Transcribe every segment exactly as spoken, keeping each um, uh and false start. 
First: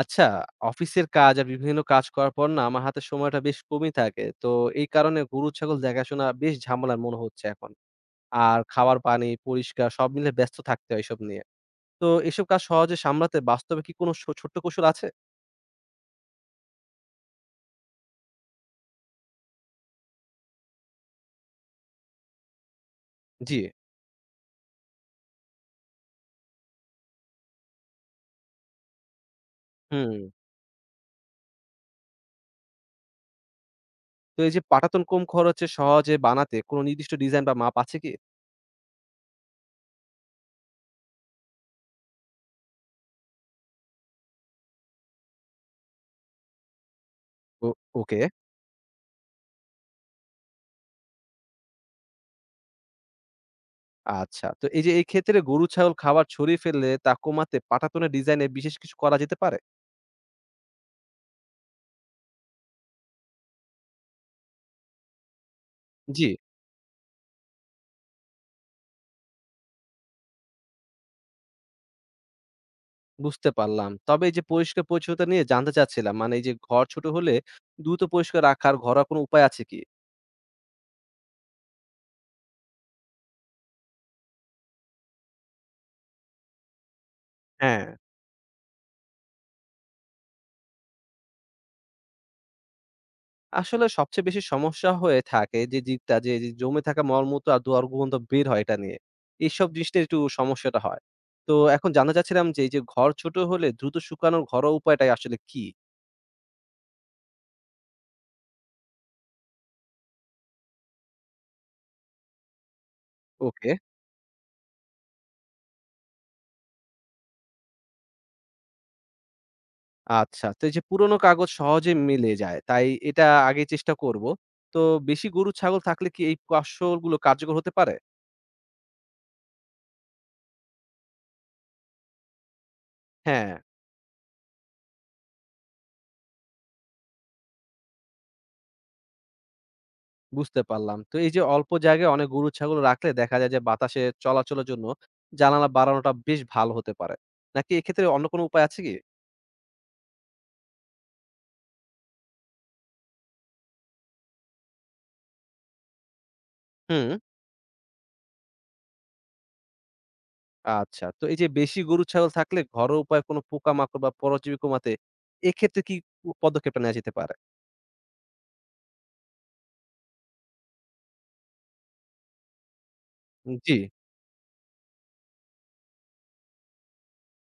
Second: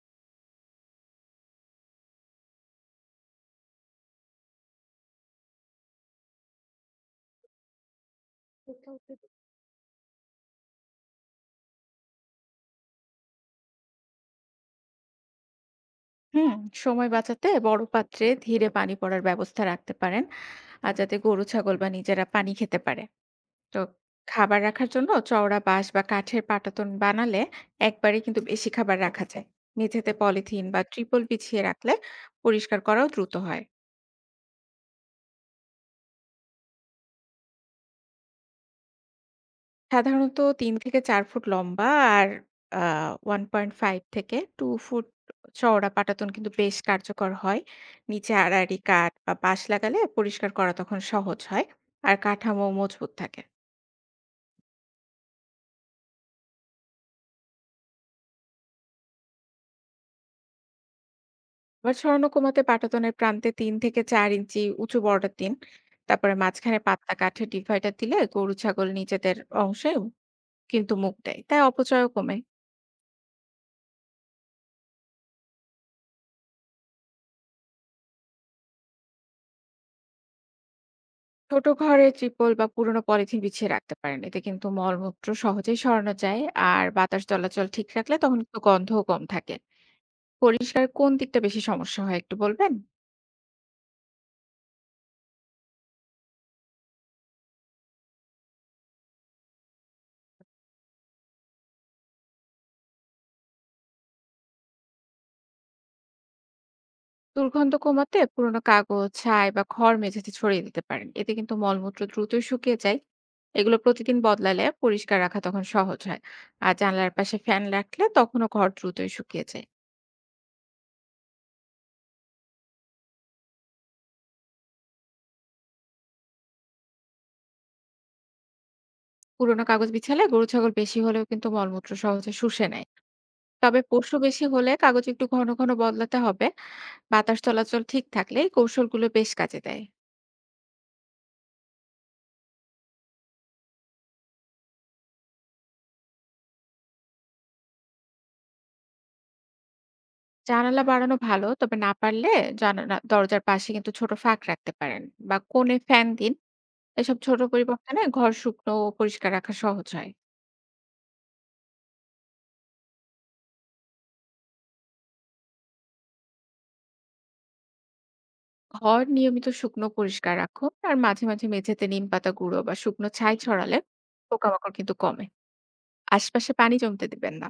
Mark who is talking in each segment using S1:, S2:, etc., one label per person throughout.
S1: আচ্ছা, অফিসের কাজ আর বিভিন্ন কাজ করার পর না আমার হাতে সময়টা বেশ কমই থাকে। তো এই কারণে গরু ছাগল দেখাশোনা বেশ ঝামেলার মনে হচ্ছে এখন। আর খাবার, পানি, পরিষ্কার সব মিলে ব্যস্ত থাকতে হয় এসব নিয়ে। তো এসব কাজ সহজে সামলাতে বাস্তবে কি কোনো ছো ছোট্ট কৌশল আছে?
S2: হুম। সময় বাঁচাতে বড় পাত্রে ধীরে পানি পড়ার ব্যবস্থা রাখতে পারেন, আর যাতে গরু ছাগল বা নিজেরা পানি খেতে পারে।
S1: জি।
S2: তো খাবার রাখার জন্য চওড়া বাঁশ বা কাঠের পাটাতন বানালে একবারে কিন্তু বেশি খাবার রাখা যায়। মেঝেতে
S1: হুম।
S2: পলিথিন বা ট্রিপল বিছিয়ে রাখলে পরিষ্কার করাও দ্রুত হয়।
S1: তো এই যে পাটাতন কম খরচে সহজে বানাতে কোনো নির্দিষ্ট ডিজাইন বা মাপ আছে কি?
S2: সাধারণত তিন থেকে চার ফুট লম্বা আর আ দেড় থেকে দুই ফুট চওড়া পাটাতন কিন্তু বেশ কার্যকর হয়।
S1: ও ওকে।
S2: নিচে আড়াআড়ি কাঠ বা বাঁশ লাগালে পরিষ্কার করা তখন সহজ হয়। আর কাঠামো মজবুত থাকে।
S1: আচ্ছা। তো এই যে এই ক্ষেত্রে গরু ছাগল খাবার ছড়িয়ে ফেললে তা কমাতে পাটাতনের ডিজাইনে বিশেষ কিছু করা যেতে পারে?
S2: আবার ছড়ানো কমাতে পাটাতনের প্রান্তে তিন থেকে চার ইঞ্চি উঁচু বর্ডার দিন।
S1: জি।
S2: তারপরে মাঝখানে পাতলা কাঠের ডিভাইডার দিলে গরু ছাগল নিজেদের অংশে কিন্তু মুখ দেয়। তাই অপচয়ও কমে।
S1: বুঝতে পারলাম। তবে এই যে পরিষ্কার-পরিচ্ছন্নতা নিয়ে জানতে চাচ্ছিলাম। মানে এই যে ঘর ছোট হলে দ্রুত পরিষ্কার রাখার ঘরোয়া কোনো উপায় আছে কি?
S2: ছোট ঘরে ত্রিপল বা পুরনো পলিথিন বিছিয়ে রাখতে পারেন, এতে কিন্তু মলমূত্র সহজেই সরানো যায়। আর বাতাস চলাচল
S1: হ্যাঁ।
S2: ঠিক রাখলে তখন কিন্তু গন্ধও কম থাকে। পরিষ্কার কোন দিকটা বেশি সমস্যা হয় একটু বলবেন?
S1: আসলে সবচেয়ে বেশি সমস্যা হয়ে থাকে যে দিকটা যে যে জমে থাকা মলমূত্র আর দুর্গন্ধ বের হয় এটা নিয়ে। এইসব জিনিসটা একটু সমস্যাটা হয়। তো এখন জানতে চাচ্ছিলাম যে এই যে ঘর ছোট হলে দ্রুত শুকানোর ঘরোয়া উপায়টা আসলে কি?
S2: দুর্গন্ধ কমাতে পুরনো কাগজ, ছাই বা খড় মেঝেতে ছড়িয়ে দিতে পারেন, এতে কিন্তু মলমূত্র দ্রুতই শুকিয়ে যায়।
S1: ওকে।
S2: এগুলো প্রতিদিন বদলালে পরিষ্কার রাখা তখন সহজ হয়। আর জানলার পাশে ফ্যান রাখলে তখনও ঘর দ্রুতই শুকিয়ে যায়।
S1: আচ্ছা। তো এই যে পুরনো কাগজ সহজে মিলে যায়। তাই এটা আগে চেষ্টা করব। তো বেশি গরু ছাগল থাকলে কি এই কৌশলগুলো কার্যকর হতে পারে?
S2: পুরোনো কাগজ বিছালে গরু ছাগল বেশি হলেও কিন্তু মলমূত্র সহজে শুষে নেয়।
S1: হ্যাঁ।
S2: তবে পোষ্য বেশি হলে কাগজ একটু ঘন ঘন বদলাতে হবে। বাতাস চলাচল ঠিক থাকলে এই কৌশলগুলো বেশ কাজে দেয়।
S1: বুঝতে পারলাম। তো এই যে অল্প জায়গায় অনেক গরু ছাগল রাখলে দেখা যায় যে বাতাসে চলাচলের জন্য জানালা বাড়ানোটা বেশ ভালো হতে পারে। নাকি এক্ষেত্রে অন্য কোনো উপায় আছে কি?
S2: জানালা বাড়ানো ভালো, তবে না পারলে জানালা দরজার পাশে কিন্তু ছোট ফাঁক রাখতে পারেন, বা কোণে ফ্যান দিন।
S1: হুম।
S2: এসব ছোট পরিবর্তনে ঘর শুকনো ও পরিষ্কার রাখা সহজ হয়।
S1: আচ্ছা। তো এই যে বেশি গরু ছাগল থাকলে ঘরোয়া উপায়ে কোনো পোকামাকড় বা পরজীবী কমাতে এক্ষেত্রে কি উ পদক্ষেপটা নেয়া যেতে পারে?
S2: ঘর নিয়মিত শুকনো পরিষ্কার রাখুন, আর মাঝে মাঝে মেঝেতে নিম পাতা গুঁড়ো বা শুকনো ছাই
S1: জি।
S2: ছড়ালে পোকামাকড় কিন্তু কমে। আশপাশে পানি জমতে দিবেন না।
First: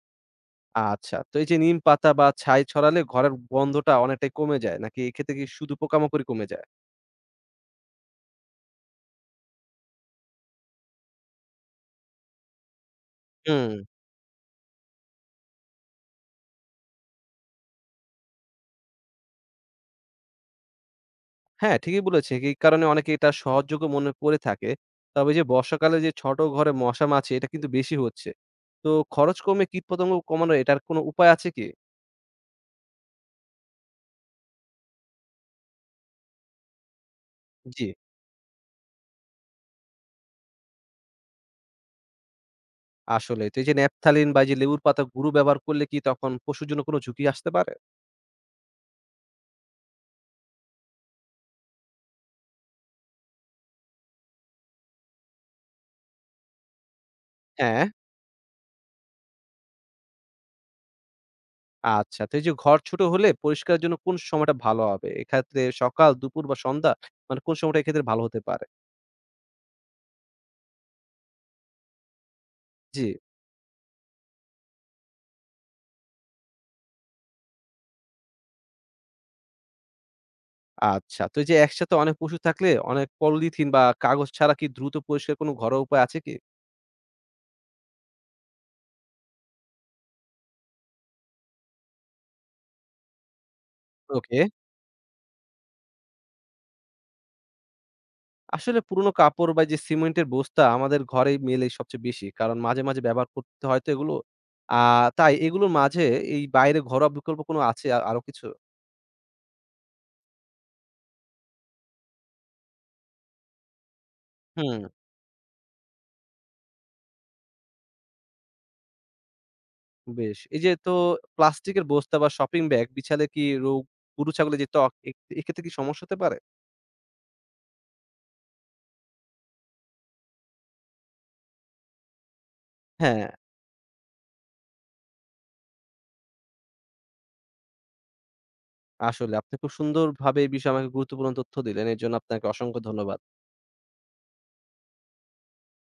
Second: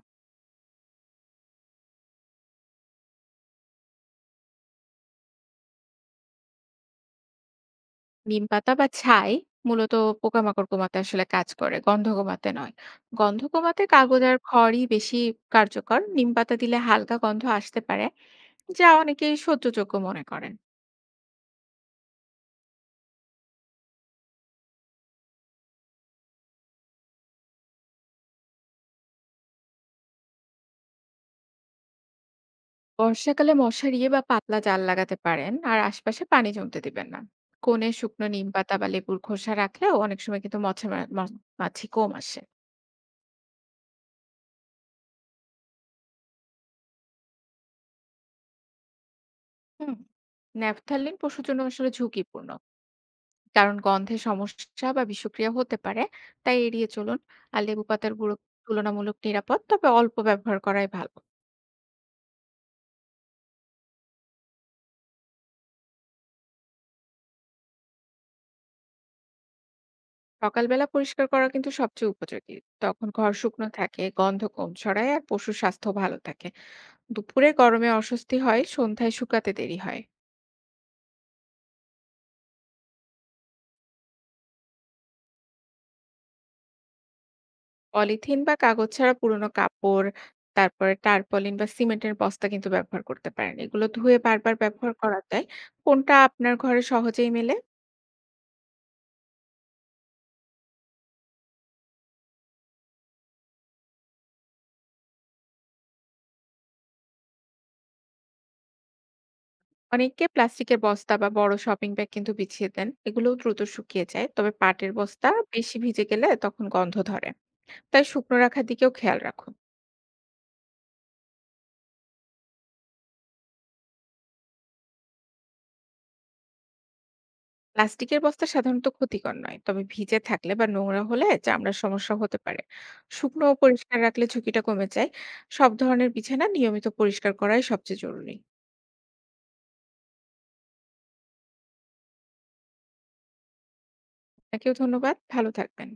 S1: আচ্ছা। তো এই যে নিম পাতা বা ছাই ছড়ালে ঘরের গন্ধটা অনেকটাই কমে যায় নাকি এক্ষেত্রে কি শুধু পোকামাকড়ই কমে যায়?
S2: নিম পাতা বা ছাই মূলত পোকামাকড় কমাতে আসলে কাজ করে, গন্ধ কমাতে নয়। গন্ধ
S1: হুম।
S2: কমাতে কাগজ আর খড়ই বেশি কার্যকর। নিম পাতা দিলে হালকা গন্ধ আসতে পারে, যা অনেকেই সহ্যযোগ্য মনে করেন।
S1: হ্যাঁ, ঠিকই বলেছেন। এই কারণে অনেকে এটা সহজযোগ্য মনে করে থাকে। তবে যে বর্ষাকালে যে ছোট ঘরে মশা, মাছি এটা কিন্তু বেশি হচ্ছে। তো খরচ কমে কীটপতঙ্গ কমানোর এটার কোনো উপায় আছে কি?
S2: বর্ষাকালে মশারি বা পাতলা জাল লাগাতে পারেন, আর আশপাশে পানি জমতে দিবেন না।
S1: জি,
S2: কোণে শুকনো নিম পাতা বা লেবুর খোসা রাখলেও অনেক সময় কিন্তু মশা মা- মা- মাছি কম আসে।
S1: আসলে। তো এই যে ন্যাপথালিন বা এই যে লেবুর পাতা গুঁড়ো ব্যবহার করলে কি তখন পশুর জন্য কোনো ঝুঁকি আসতে পারে?
S2: হুম। ন্যাফথালিন পশুর জন্য আসলে ঝুঁকিপূর্ণ, কারণ গন্ধে সমস্যা বা বিষক্রিয়া হতে পারে, তাই এড়িয়ে চলুন। আর লেবু
S1: হ্যাঁ,
S2: পাতার গুঁড়ো তুলনামূলক নিরাপদ, তবে অল্প ব্যবহার করাই ভালো।
S1: আচ্ছা। তো এই যে ঘর ছোট হলে পরিষ্কারের জন্য কোন সময়টা ভালো হবে? এক্ষেত্রে সকাল, দুপুর বা সন্ধ্যা মানে কোন সময়টা এক্ষেত্রে ভালো হতে পারে?
S2: সকালবেলা পরিষ্কার করা কিন্তু সবচেয়ে উপযোগী।
S1: জি,
S2: তখন ঘর শুকনো থাকে, গন্ধ কম ছড়ায় আর পশুর স্বাস্থ্য ভালো থাকে। দুপুরে গরমে অস্বস্তি হয়, সন্ধ্যায় শুকাতে দেরি হয়।
S1: আচ্ছা। তো এই যে একসাথে অনেক পশু থাকলে অনেক পলিথিন বা কাগজ ছাড়া কি দ্রুত পরিষ্কার কোনো ঘরোয়া উপায় আছে কি?
S2: পলিথিন বা কাগজ ছাড়া পুরনো কাপড়, তারপরে টারপলিন বা সিমেন্টের বস্তা কিন্তু ব্যবহার করতে পারেন। এগুলো ধুয়ে
S1: ওকে।
S2: বারবার ব্যবহার করা যায়। কোনটা আপনার ঘরে সহজেই মেলে?
S1: আসলে পুরোনো কাপড় বা যে সিমেন্টের বস্তা আমাদের ঘরেই মেলে সবচেয়ে বেশি। কারণ মাঝে, মাঝে ব্যবহার করতে হয় তো এগুলো। আ তাই এগুলোর মাঝে এই বাইরে ঘরোয়া বিকল্প কোনো আছে আ আরো কিছু?
S2: অনেকে প্লাস্টিকের বস্তা বা বড় শপিং ব্যাগ কিন্তু বিছিয়ে দেন, এগুলোও দ্রুত শুকিয়ে যায়। তবে
S1: হুম,
S2: পাটের বস্তা বেশি ভিজে গেলে তখন গন্ধ ধরে, তাই শুকনো রাখার দিকেও খেয়াল রাখুন।
S1: বেশ। এই যে তো প্লাস্টিকের বস্তা বা শপিং ব্যাগ বিছালে কি রোগ গরু ছাগলের যে ত্বক এ এক্ষেত্রে কি সমস্যা হতে পারে?
S2: প্লাস্টিকের বস্তা সাধারণত ক্ষতিকর নয়, তবে ভিজে থাকলে বা নোংরা হলে চামড়ার সমস্যা হতে পারে।
S1: হ্যাঁ,
S2: শুকনো ও পরিষ্কার রাখলে ঝুঁকিটা কমে যায়। সব ধরনের বিছানা নিয়মিত পরিষ্কার করাই সবচেয়ে জরুরি।
S1: আসলে আপনি খুব সুন্দরভাবে এই বিষয়ে আমাকে গুরুত্বপূর্ণ তথ্য দিলেন। এর জন্য আপনাকে অসংখ্য ধন্যবাদ।
S2: আপনাকেও ধন্যবাদ, ভালো থাকবেন।